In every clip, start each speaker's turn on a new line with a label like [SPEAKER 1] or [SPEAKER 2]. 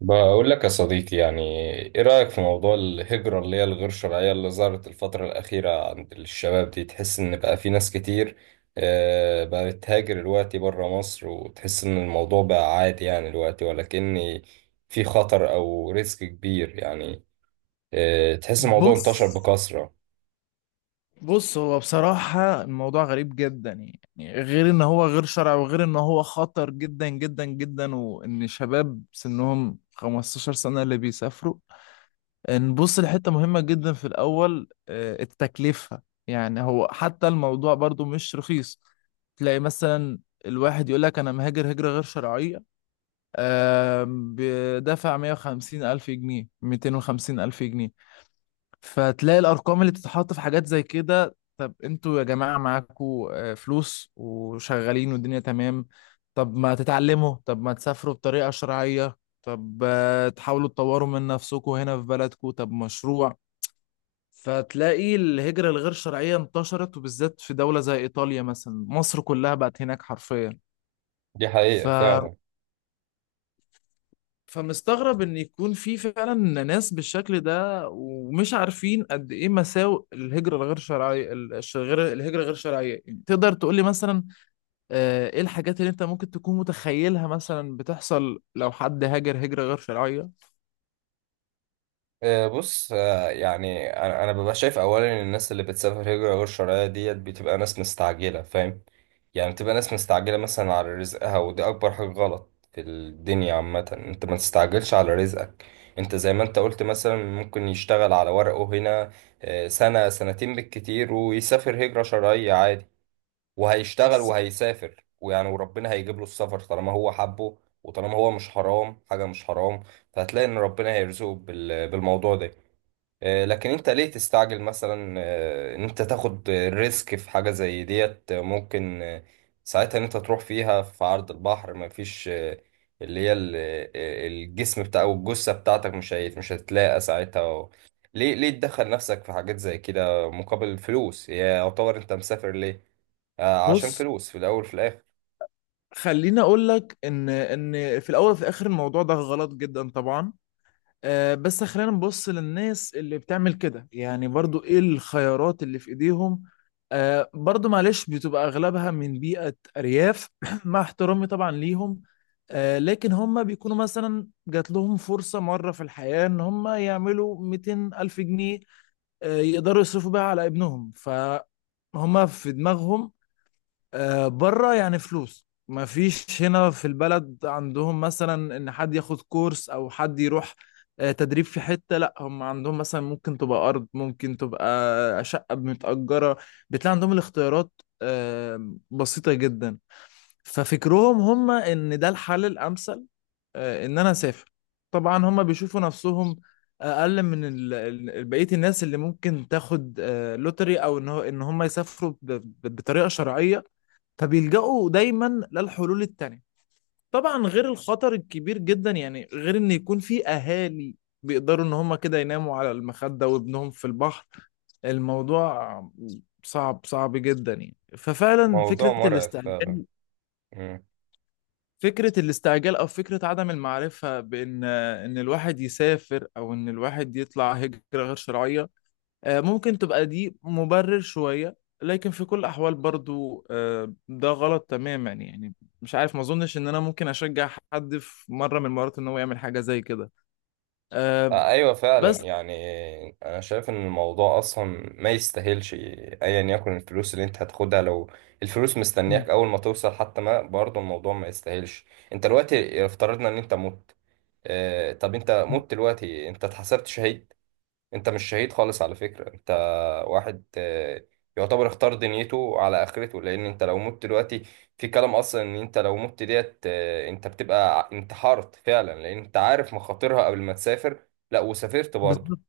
[SPEAKER 1] بقول لك يا صديقي يعني ايه رأيك في موضوع الهجرة اللي هي الغير شرعية اللي ظهرت الفترة الأخيرة عند الشباب؟ دي تحس إن بقى في ناس كتير بقت تهاجر دلوقتي بره مصر، وتحس إن الموضوع بقى عادي يعني دلوقتي، ولكن في خطر أو ريسك كبير يعني. تحس الموضوع
[SPEAKER 2] بص
[SPEAKER 1] انتشر بكثرة.
[SPEAKER 2] بص هو بصراحة الموضوع غريب جدا. يعني غير ان هو غير شرعي وغير ان هو خطر جدا جدا جدا وان شباب سنهم 15 سنة اللي بيسافروا. نبص لحتة مهمة جدا في الاول، التكلفة. يعني هو حتى الموضوع برضو مش رخيص. تلاقي مثلا الواحد يقول لك انا مهاجر هجرة غير شرعية. بدافع 150 الف جنيه، 250 الف جنيه. فتلاقي الارقام اللي بتتحط في حاجات زي كده. طب انتوا يا جماعه معاكوا فلوس وشغالين والدنيا تمام؟ طب ما تتعلموا؟ طب ما تسافروا بطريقه شرعيه؟ طب تحاولوا تطوروا من نفسكم هنا في بلدكم؟ طب مشروع؟ فتلاقي الهجرة الغير شرعية انتشرت، وبالذات في دولة زي إيطاليا، مثلا مصر كلها بقت هناك حرفيا.
[SPEAKER 1] دي
[SPEAKER 2] ف
[SPEAKER 1] حقيقة فعلا.
[SPEAKER 2] فمستغرب ان يكون في فعلا ناس بالشكل ده ومش عارفين قد ايه مساوئ الهجرة الغير شرعية. غير الهجرة غير شرعية. يعني تقدر تقول لي مثلا، ايه الحاجات اللي انت ممكن تكون متخيلها مثلا بتحصل لو حد هاجر هجرة غير شرعية؟
[SPEAKER 1] بص، يعني أنا ببقى شايف اولا ان الناس اللي بتسافر هجره غير شرعيه ديت بتبقى ناس مستعجله، فاهم؟ يعني بتبقى ناس مستعجله مثلا على رزقها، ودي اكبر حاجه غلط في الدنيا عامه. انت ما تستعجلش على رزقك. انت زي ما انت قلت مثلا ممكن يشتغل على ورقه هنا سنه سنتين بالكتير، ويسافر هجره شرعيه عادي. وهيشتغل
[SPEAKER 2] بالظبط.
[SPEAKER 1] وهيسافر، ويعني وربنا هيجيب له السفر طالما هو حبه، وطالما هو مش حرام. حاجه مش حرام. فهتلاقي ان ربنا هيرزقه بالموضوع ده. لكن انت ليه تستعجل مثلا؟ ان انت تاخد ريسك في حاجة زي ديت، ممكن ساعتها ان انت تروح فيها في عرض البحر. مفيش اللي هي ال- الجسم بتاع او الجثة بتاعتك مش هتلاقى ساعتها ليه؟ ليه تدخل نفسك في حاجات زي كده مقابل الفلوس؟ هي يعتبر انت مسافر ليه؟ عشان
[SPEAKER 2] بص،
[SPEAKER 1] فلوس في الاول في الاخر.
[SPEAKER 2] خليني اقول لك ان في الاول وفي الاخر الموضوع ده غلط جدا طبعا. بس خلينا نبص للناس اللي بتعمل كده، يعني برضو ايه الخيارات اللي في ايديهم؟ برضو معلش بتبقى اغلبها من بيئة ارياف مع احترامي طبعا ليهم. لكن هم بيكونوا مثلا جات لهم فرصة مرة في الحياة ان هم يعملوا 200 الف جنيه. يقدروا يصرفوا بيها على ابنهم، فهم في دماغهم بره يعني فلوس، ما فيش هنا في البلد عندهم مثلا ان حد ياخد كورس او حد يروح تدريب في حتة. لا هم عندهم مثلا ممكن تبقى ارض، ممكن تبقى شقة متأجرة. بتلاقي عندهم الاختيارات بسيطة جدا. ففكرهم هم ان ده الحل الامثل، ان انا اسافر. طبعا هم بيشوفوا نفسهم اقل من بقية الناس اللي ممكن تاخد لوتري، او ان هم يسافروا بطريقة شرعية. فبيلجأوا دايما للحلول التانية. طبعا غير الخطر الكبير جدا، يعني غير ان يكون في اهالي بيقدروا ان هم كده يناموا على المخدة وابنهم في البحر. الموضوع صعب صعب جدا يعني. ففعلا
[SPEAKER 1] موضوع
[SPEAKER 2] فكرة
[SPEAKER 1] مرعب فعلا.
[SPEAKER 2] الاستعجال، فكرة الاستعجال او فكرة عدم المعرفة، بان الواحد يسافر او ان الواحد يطلع هجرة غير شرعية، ممكن تبقى دي مبرر شوية. لكن في كل الأحوال برضو ده غلط تماما يعني. مش عارف، ما أظنش إن أنا ممكن أشجع حد في مرة من المرات إن هو يعمل حاجة زي كده. آه،
[SPEAKER 1] ايوه فعلا
[SPEAKER 2] بس.
[SPEAKER 1] يعني. انا شايف ان الموضوع اصلا ما يستاهلش، ايا يكن الفلوس اللي انت هتاخدها. لو الفلوس
[SPEAKER 2] مم.
[SPEAKER 1] مستنياك اول ما توصل حتى، ما برضه الموضوع ما يستاهلش. انت دلوقتي افترضنا ان انت مت. طب انت مت دلوقتي، انت اتحسبت شهيد؟ انت مش شهيد خالص على فكرة. انت واحد يعتبر اختار دنيته على اخرته. لان انت لو مت دلوقتي، في كلام اصلا ان انت لو مت ديت انت بتبقى انتحرت فعلا. لان انت عارف مخاطرها قبل ما تسافر، لا وسافرت برضه.
[SPEAKER 2] بالظبط.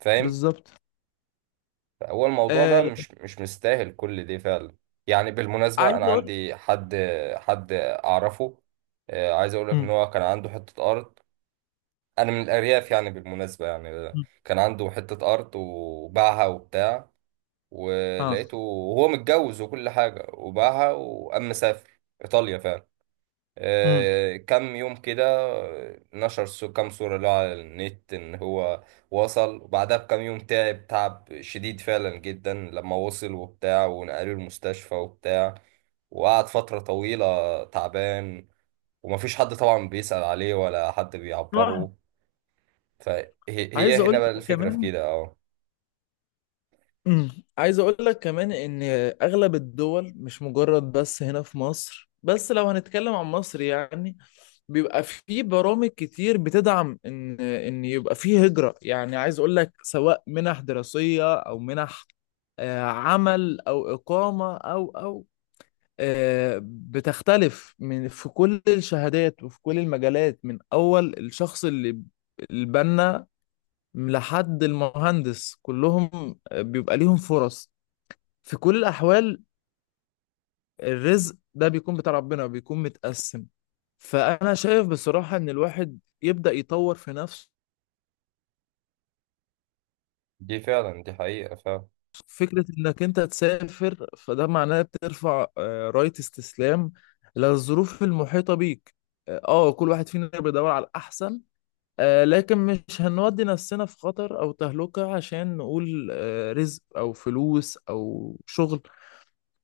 [SPEAKER 1] فاهم؟
[SPEAKER 2] بالظبط.
[SPEAKER 1] فهو الموضوع
[SPEAKER 2] آه،
[SPEAKER 1] بقى مش مستاهل كل ده فعلا. يعني بالمناسبة
[SPEAKER 2] عايز
[SPEAKER 1] انا
[SPEAKER 2] أقول.
[SPEAKER 1] عندي حد، حد اعرفه. عايز اقول لك ان
[SPEAKER 2] مم.
[SPEAKER 1] هو كان عنده حتة ارض. انا من الارياف يعني بالمناسبة يعني.
[SPEAKER 2] مم.
[SPEAKER 1] كان عنده حتة ارض وباعها وبتاع،
[SPEAKER 2] آه.
[SPEAKER 1] ولقيته وهو متجوز وكل حاجة وباعها، وقام مسافر إيطاليا فعلا.
[SPEAKER 2] مم.
[SPEAKER 1] كام يوم كده نشر كام صورة له على النت إن هو وصل. وبعدها بكام يوم تعب، تعب شديد فعلا جدا لما وصل وبتاع، ونقلوه المستشفى وبتاع. وقعد فترة طويلة تعبان، ومفيش حد طبعا بيسأل عليه ولا حد
[SPEAKER 2] آه،
[SPEAKER 1] بيعبره. فهي
[SPEAKER 2] عايز
[SPEAKER 1] هي
[SPEAKER 2] أقول
[SPEAKER 1] هنا بقى
[SPEAKER 2] لك
[SPEAKER 1] الفكرة في
[SPEAKER 2] كمان.
[SPEAKER 1] كده، اه.
[SPEAKER 2] عايز اقول لك كمان ان اغلب الدول، مش مجرد بس هنا في مصر، بس لو هنتكلم عن مصر يعني بيبقى في برامج كتير بتدعم ان يبقى في هجرة. يعني عايز اقول لك سواء منح دراسية او منح عمل او اقامة او بتختلف من في كل الشهادات وفي كل المجالات، من اول الشخص اللي البنا لحد المهندس كلهم بيبقى ليهم فرص. في كل الأحوال الرزق ده بيكون بتاع ربنا، بيكون متقسم. فأنا شايف بصراحة إن الواحد يبدأ يطور في نفسه.
[SPEAKER 1] دي فعلا، دي حقيقة فعلا.
[SPEAKER 2] فكرة إنك أنت تسافر، فده معناه بترفع راية استسلام للظروف المحيطة بيك. كل واحد فينا بيدور على الأحسن، لكن مش هنودي نفسنا في خطر أو تهلكة عشان نقول آه رزق أو فلوس أو شغل.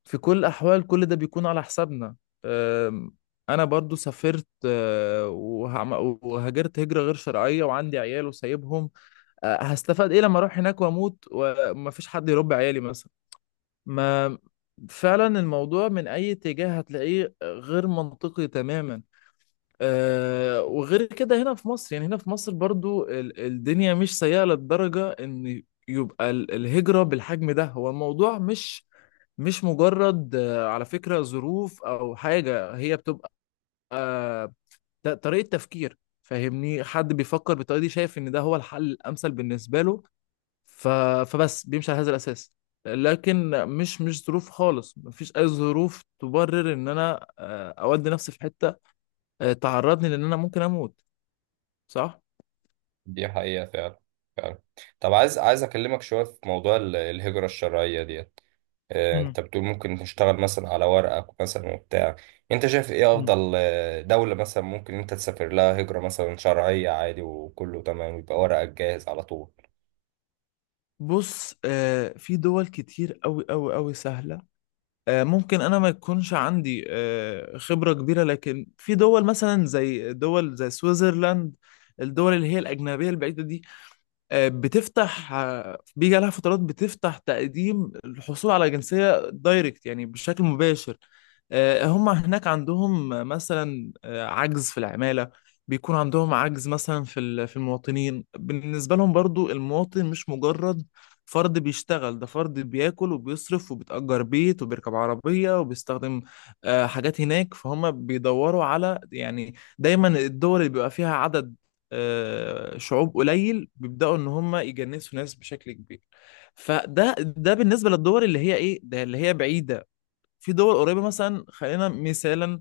[SPEAKER 2] في كل الأحوال كل ده بيكون على حسابنا. أم، أنا برضو سافرت، وهاجرت هجرة غير شرعية وعندي عيال وسايبهم. هستفاد إيه لما أروح هناك وأموت ومفيش حد يربي عيالي مثلا؟ ما فعلا الموضوع من أي اتجاه هتلاقيه غير منطقي تماما. وغير كده، هنا في مصر، يعني هنا في مصر برضو الدنيا مش سيئة للدرجة ان يبقى الهجرة بالحجم ده. هو الموضوع مش مجرد على فكرة ظروف او حاجة، هي بتبقى آه، طريقة تفكير. فاهمني؟ حد بيفكر بالطريقة دي شايف ان ده هو الحل الامثل بالنسبة له. ف... فبس بيمشي على هذا الاساس. لكن مش ظروف خالص، مفيش اي ظروف تبرر ان انا اودي نفسي في حتة تعرضني لان انا ممكن اموت. صح.
[SPEAKER 1] دي حقيقة فعلا. فعلا. طب عايز اكلمك شوية في موضوع الهجرة الشرعية ديت.
[SPEAKER 2] مم.
[SPEAKER 1] انت بتقول ممكن تشتغل مثلا على ورقك مثلا وبتاع. انت شايف ايه
[SPEAKER 2] مم.
[SPEAKER 1] افضل دولة مثلا ممكن انت تسافر لها هجرة مثلا شرعية عادي، وكله تمام، يبقى ورقك جاهز على طول؟
[SPEAKER 2] بص، في دول كتير قوي قوي قوي سهلة. ممكن انا ما يكونش عندي خبرة كبيرة، لكن في دول مثلا زي دول زي سويسرلاند. الدول اللي هي الأجنبية البعيدة دي بتفتح، بيجي عليها فترات بتفتح تقديم الحصول على جنسية دايركت يعني بشكل مباشر. هم هناك عندهم مثلا عجز في العمالة. بيكون عندهم عجز مثلا في المواطنين. بالنسبة لهم برضو المواطن مش مجرد فرد بيشتغل، ده فرد بياكل وبيصرف وبيتأجر بيت وبيركب عربية وبيستخدم حاجات هناك. فهم بيدوروا على، يعني دايما الدول اللي بيبقى فيها عدد شعوب قليل بيبدأوا ان هم يجنسوا ناس بشكل كبير. فده ده بالنسبة للدول اللي هي ايه، ده اللي هي بعيدة. في دول قريبة مثلا، خلينا مثالا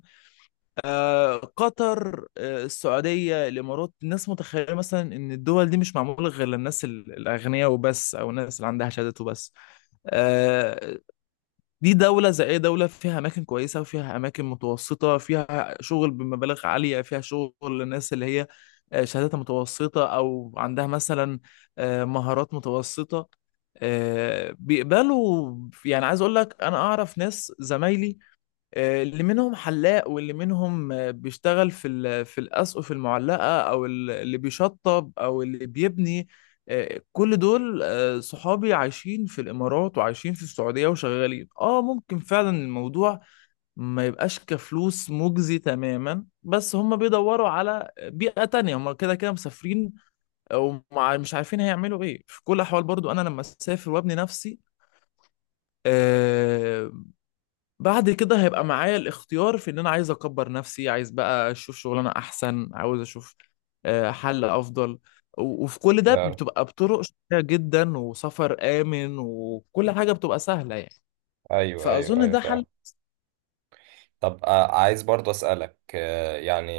[SPEAKER 2] قطر، السعودية، الإمارات. الناس متخيلة مثلا إن الدول دي مش معمولة غير للناس الأغنياء وبس، أو الناس اللي عندها شهادات وبس. آه، دي دولة زي أي دولة، فيها أماكن كويسة وفيها أماكن متوسطة، فيها شغل بمبالغ عالية، فيها شغل للناس اللي هي شهاداتها متوسطة أو عندها مثلا مهارات متوسطة. بيقبلوا. يعني عايز أقول لك، أنا أعرف ناس زمايلي اللي منهم حلاق، واللي منهم بيشتغل في الأسقف المعلقة، أو اللي بيشطب أو اللي بيبني. كل دول صحابي عايشين في الإمارات وعايشين في السعودية وشغالين. ممكن فعلا الموضوع ما يبقاش كفلوس مجزي تماما، بس هم بيدوروا على بيئة تانية، هم كده كده مسافرين ومش عارفين هيعملوا إيه. في كل الأحوال برضو أنا لما أسافر وأبني نفسي آه، بعد كده هيبقى معايا الاختيار في ان انا عايز اكبر نفسي، عايز بقى اشوف شغلانه احسن، عاوز اشوف حل افضل. وفي كل ده
[SPEAKER 1] فعلا.
[SPEAKER 2] بتبقى بطرق شيقة جدا وسفر امن وكل حاجه بتبقى سهله يعني.
[SPEAKER 1] ايوه ايوه
[SPEAKER 2] فاظن
[SPEAKER 1] ايوه
[SPEAKER 2] ده
[SPEAKER 1] فعلا.
[SPEAKER 2] حل.
[SPEAKER 1] طب عايز برضه أسألك، يعني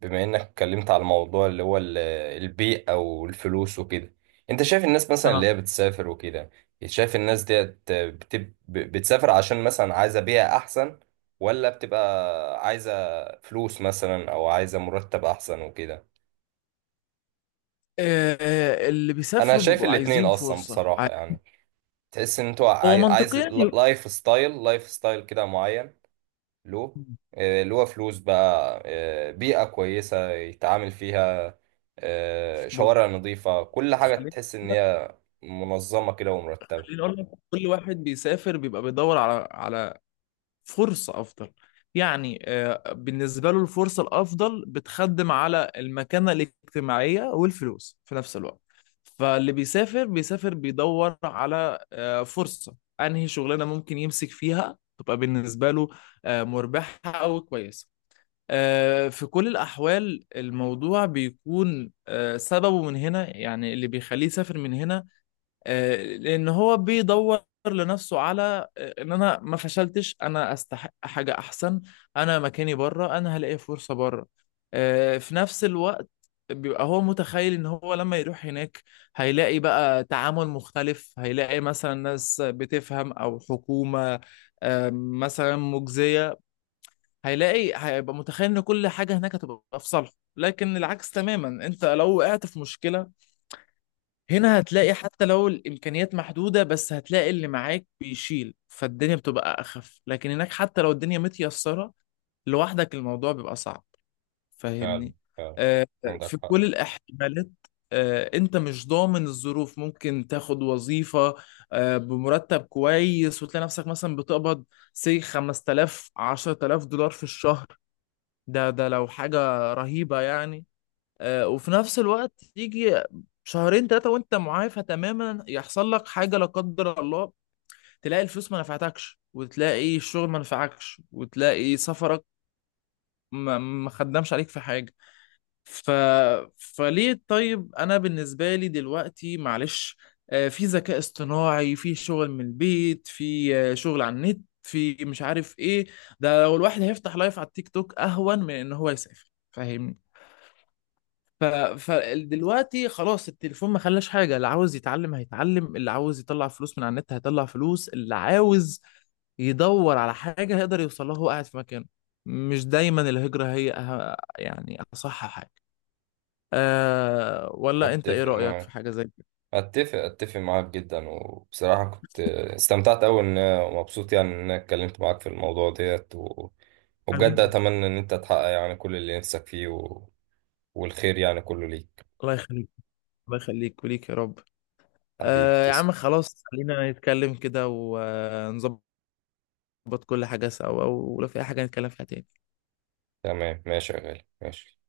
[SPEAKER 1] بما إنك اتكلمت على الموضوع اللي هو البيئة والفلوس وكده. أنت شايف الناس مثلا اللي
[SPEAKER 2] اه.
[SPEAKER 1] هي بتسافر وكده، شايف الناس ديت بتسافر عشان مثلا عايزة بيئة أحسن، ولا بتبقى عايزة فلوس مثلا، أو عايزة مرتب أحسن وكده؟
[SPEAKER 2] آه، اللي
[SPEAKER 1] أنا
[SPEAKER 2] بيسافروا
[SPEAKER 1] شايف
[SPEAKER 2] بيبقوا
[SPEAKER 1] الاتنين
[SPEAKER 2] عايزين
[SPEAKER 1] أصلا
[SPEAKER 2] فرصه.
[SPEAKER 1] بصراحة يعني. تحس إن أنتوا
[SPEAKER 2] هو
[SPEAKER 1] عايز
[SPEAKER 2] منطقيا ي-
[SPEAKER 1] لايف ستايل، لايف ستايل كده معين له، اللي هو فلوس بقى، بيئة كويسة يتعامل فيها،
[SPEAKER 2] بص،
[SPEAKER 1] شوارع نظيفة، كل حاجة
[SPEAKER 2] خليني
[SPEAKER 1] تحس إن هي منظمة كده ومرتبة.
[SPEAKER 2] خليني اقول لك، كل واحد بيسافر بيبقى بيدور على فرصة أفضل. يعني بالنسبة له الفرصة الأفضل بتخدم على المكانة الاجتماعية والفلوس في نفس الوقت. فاللي بيسافر، بيسافر بيدور على فرصة. أنهي شغلانة ممكن يمسك فيها تبقى بالنسبة له مربحة أو كويسة. في كل الأحوال الموضوع بيكون سببه من هنا، يعني اللي بيخليه يسافر من هنا، لان هو بيدور لنفسه على ان انا ما فشلتش، انا استحق حاجه احسن، انا مكاني بره، انا هلاقي فرصه بره. في نفس الوقت بيبقى هو متخيل ان هو لما يروح هناك هيلاقي بقى تعامل مختلف، هيلاقي مثلا ناس بتفهم او حكومه مثلا مجزيه. هيلاقي، هيبقى متخيل ان كل حاجه هناك هتبقى في صالحه، لكن العكس تماما. انت لو وقعت في مشكله هنا هتلاقي حتى لو الامكانيات محدوده، بس هتلاقي اللي معاك بيشيل، فالدنيا بتبقى اخف. لكن هناك حتى لو الدنيا متيسره، لوحدك الموضوع بيبقى صعب.
[SPEAKER 1] فعلا،
[SPEAKER 2] فاهمني؟
[SPEAKER 1] فعلا،
[SPEAKER 2] آه،
[SPEAKER 1] عندك
[SPEAKER 2] في
[SPEAKER 1] حق.
[SPEAKER 2] كل الاحتمالات انت مش ضامن الظروف. ممكن تاخد وظيفه بمرتب كويس، وتلاقي نفسك مثلا بتقبض سي 5000، 10000 دولار في الشهر، ده لو حاجه رهيبه يعني. وفي نفس الوقت يجي شهرين ثلاثة وانت معافى تماما يحصل لك حاجة لا قدر الله، تلاقي الفلوس ما نفعتكش، وتلاقي الشغل ما نفعكش، وتلاقي سفرك ما خدمش عليك في حاجة. ف... فليه؟ طيب انا بالنسبة لي دلوقتي، معلش، في ذكاء اصطناعي، في شغل من البيت، في شغل على النت، في مش عارف ايه. ده لو الواحد هيفتح لايف على التيك توك اهون من ان هو يسافر. فاهمني؟ ف... فدلوقتي خلاص، التليفون ما خلاش حاجة، اللي عاوز يتعلم هيتعلم، اللي عاوز يطلع فلوس من على النت هيطلع فلوس، اللي عاوز يدور على حاجة هيقدر يوصل لها وهو قاعد في مكانه. مش دايما الهجرة هي يعني أصح حاجة. ولا أنت إيه
[SPEAKER 1] أتفق
[SPEAKER 2] رأيك في
[SPEAKER 1] معاك،
[SPEAKER 2] حاجة زي كده؟
[SPEAKER 1] أتفق معاك جدا. وبصراحة كنت استمتعت أوي إن، مبسوط يعني إن أنا اتكلمت معاك في الموضوع ديت وبجد
[SPEAKER 2] حبيبي.
[SPEAKER 1] أتمنى إن أنت تحقق يعني كل اللي نفسك فيه والخير يعني كله ليك.
[SPEAKER 2] الله يخليك. الله يخليك وليك يا رب.
[SPEAKER 1] حبيبي
[SPEAKER 2] يا
[SPEAKER 1] تسلم.
[SPEAKER 2] عم خلاص، خلينا نتكلم كده ونظبط كل حاجة سوا، ولو في أي حاجة نتكلم فيها تاني.
[SPEAKER 1] تمام ماشي يا غالي، ماشي.